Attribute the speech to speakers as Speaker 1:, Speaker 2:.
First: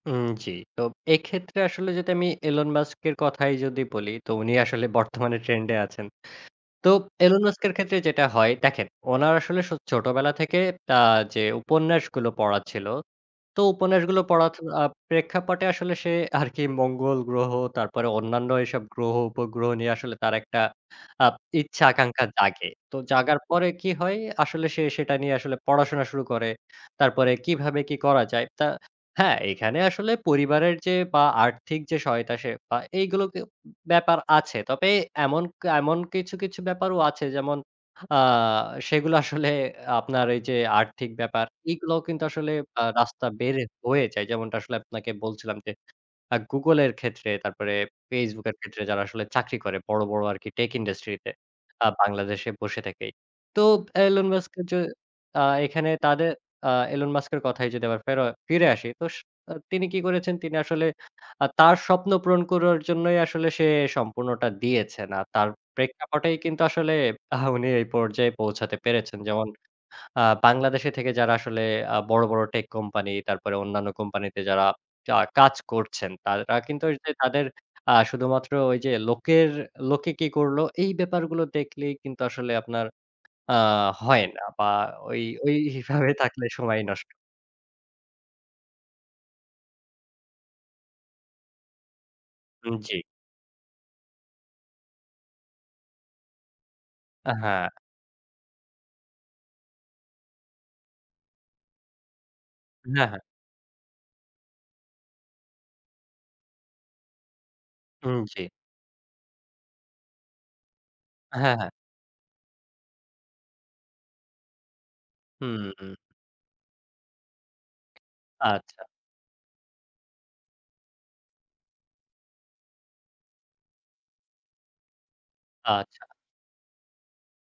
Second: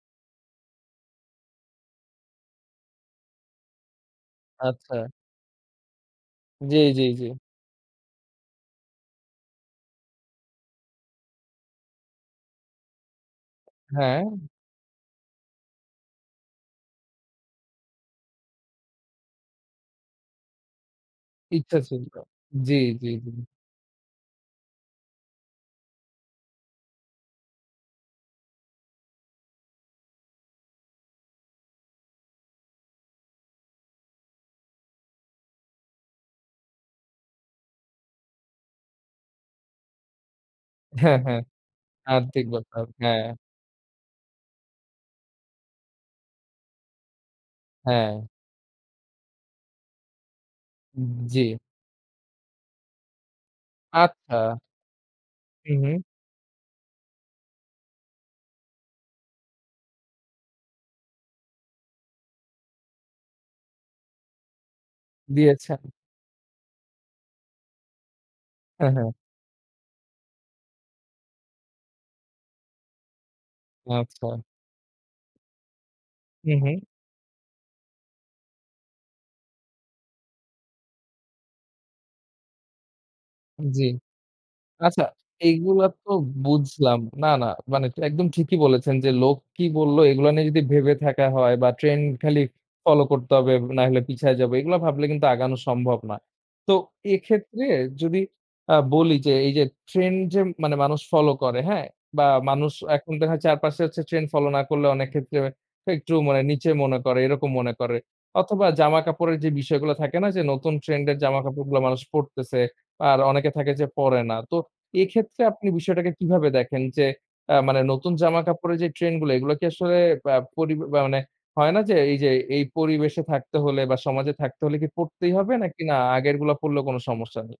Speaker 1: হুম, জ্বি। তো এক্ষেত্রে আসলে যদি আমি এলন মাস্কের কথাই যদি বলি, তো উনি আসলে
Speaker 2: আচ্ছা।
Speaker 1: বর্তমানে ট্রেন্ডে আছেন।
Speaker 2: জ্বি,
Speaker 1: তো
Speaker 2: জ্বি, জ্বি।
Speaker 1: এলন মাস্কের ক্ষেত্রে যেটা হয় দেখেন, উনার আসলে সো ছোটবেলা থেকে আ যে উপন্যাসগুলো পড়া ছিল, তো উপন্যাসগুলো
Speaker 2: হ্যাঁ।
Speaker 1: পড়া ত আ প্রেক্ষাপটে আসলে সে আরকি মঙ্গল গ্রহ, তারপরে অন্যান্য এসব গ্রহ-উপগ্রহ নিয়ে আসলে তার একটা আব
Speaker 2: ইচ্ছা
Speaker 1: ইচ্ছা
Speaker 2: ছিল।
Speaker 1: আকাঙ্ক্ষা জাগে।
Speaker 2: জ্বি,
Speaker 1: তো
Speaker 2: জ্বি,
Speaker 1: জাগার
Speaker 2: জ্বি।
Speaker 1: পরে কি হয়? আসলে সে সেটা নিয়ে আসলে পড়াশোনা শুরু করে। তারপরে কিভাবে কি করা যায়? তা হ্যাঁ, এখানে আসলে পরিবারের যে বা আর্থিক যে সহায়তা সে পায়, এগুলো কেও ব্যাপার আছে। তবে এমন, কা এমন কিছু, কিছু ব্যাপারও আছে, যেমন আ সেগুলো আসলে আপনার এই যে আর্থিক
Speaker 2: হ্যাঁ, হ্যাঁ।
Speaker 1: ব্যাপার। এগুলোও কিন্তু
Speaker 2: আর্থিক
Speaker 1: আসলে আ
Speaker 2: ব্যাপার, হ্যাঁ।
Speaker 1: রাস্তা বের হয়ে যায়। যেমনটা আসলে আপনাকে বলছিলাম যে, আ Google এর ক্ষেত্রে, তারপরে
Speaker 2: হ্যাঁ।
Speaker 1: Facebook এর ক্ষেত্রে, যারা আসলে চাকরি করে বড়, বড় আরকি টেক ইন্ডাস্ট্রিতে,
Speaker 2: জ্বি।
Speaker 1: আ বাংলাদেশে বসে থেকেই। তো এলন মাস্ক
Speaker 2: আচ্ছা।
Speaker 1: এ যে আ
Speaker 2: হু,
Speaker 1: এখানে
Speaker 2: হু।
Speaker 1: তাদের আ এলন মাস্কের কথায় যদি আবার ফের ফিরে আসি, তো স আ তিনি কি করেছেন? তিনি আসলে আ তার স্বপ্ন পূরণ করার জন্যই আসলে সে সম্পূর্ণটা দিয়েছেন। আর তার
Speaker 2: দিয়েছেন।
Speaker 1: প্রেক্ষাপটেই কিন্তু আসলে, আ উনি এই পর্যায়ে পৌঁছাতে
Speaker 2: হ্যাঁ, হ্যাঁ।
Speaker 1: পেরেছেন। যেমন আ বাংলাদেশে থেকে যারা আসলে আ বড়, বড় টেক কোম্পানি, তারপরে অন্যান্য কোম্পানিতে
Speaker 2: আচ্ছা।
Speaker 1: যারা আ কাজ করছেন,
Speaker 2: হু,
Speaker 1: তারা
Speaker 2: হু।
Speaker 1: কিন্তু তাদের আ শুধুমাত্র ওই যে লোকের লোকে কি করল? এই ব্যাপারগুলো দেখলেই কিন্তু আসলে আপনার আ
Speaker 2: জ্বি।
Speaker 1: হয় না বা
Speaker 2: আচ্ছা,
Speaker 1: ওই,
Speaker 2: এগুলা
Speaker 1: ওইভাবে
Speaker 2: তো
Speaker 1: থাকলে সময়
Speaker 2: বুঝলাম।
Speaker 1: নষ্ট।
Speaker 2: না, না মানে ট একদম ঠিকই বলেছেন যে, লোক কি বললো? এগুলো নিয়ে যদি ভেবে থাকা হয় বা "ট্রেন্ড খালি
Speaker 1: উম জ্বি।
Speaker 2: ফলো করতে হবে, নাহলে পিছিয়ে যাবো।" এগুলা ভাবলে কিন্তু আগানো সম্ভব না। তো
Speaker 1: আ
Speaker 2: এক্ষেত্রে
Speaker 1: হ্যাঁ।
Speaker 2: যদি আ বলি যে এই যে, ট্রেন্ড যে মানে মানুষ ফলো করে হ্যাঁ? বা মানুষ
Speaker 1: হ্যাঁ,
Speaker 2: এখন
Speaker 1: হ্যাঁ।
Speaker 2: দেখায় চারপাশে হচ্ছে ট্রেন্ড ফলো না করলে, অনেক ক্ষেত্রে একটু মানে নিচে মনে করে, এরকম মনে করে।
Speaker 1: হুম, জ্বি।
Speaker 2: অথবা জামাকাপড়ের যে বিষয়গুলো থাকে না যে, নতুন ট্রেন্ড এর
Speaker 1: হ্যাঁ, হ্যাঁ।
Speaker 2: জামাকাপড়গুলো মানুষ পড়তেছে, আর অনেকে থাকে যে পড়ে না। তো এক্ষেত্রে
Speaker 1: হু,
Speaker 2: আপনি
Speaker 1: হু।
Speaker 2: বিষয়টাকে কিভাবে দেখেন যে, আ মানে নতুন জামাকাপড়ের
Speaker 1: আচ্ছা।
Speaker 2: যে ট্রেন্ডগুলা, এগুলা কি আসলে আ পরি বা মানে হয় না যে, এই যে এই পরিবেশে থাকতে হলে বা সমাজে থাকতে হলে কি, পড়তেই হবে নাকি না,
Speaker 1: আচ্ছা।
Speaker 2: আগেরগুলা পড়লেও কোন সমস্যা নেই?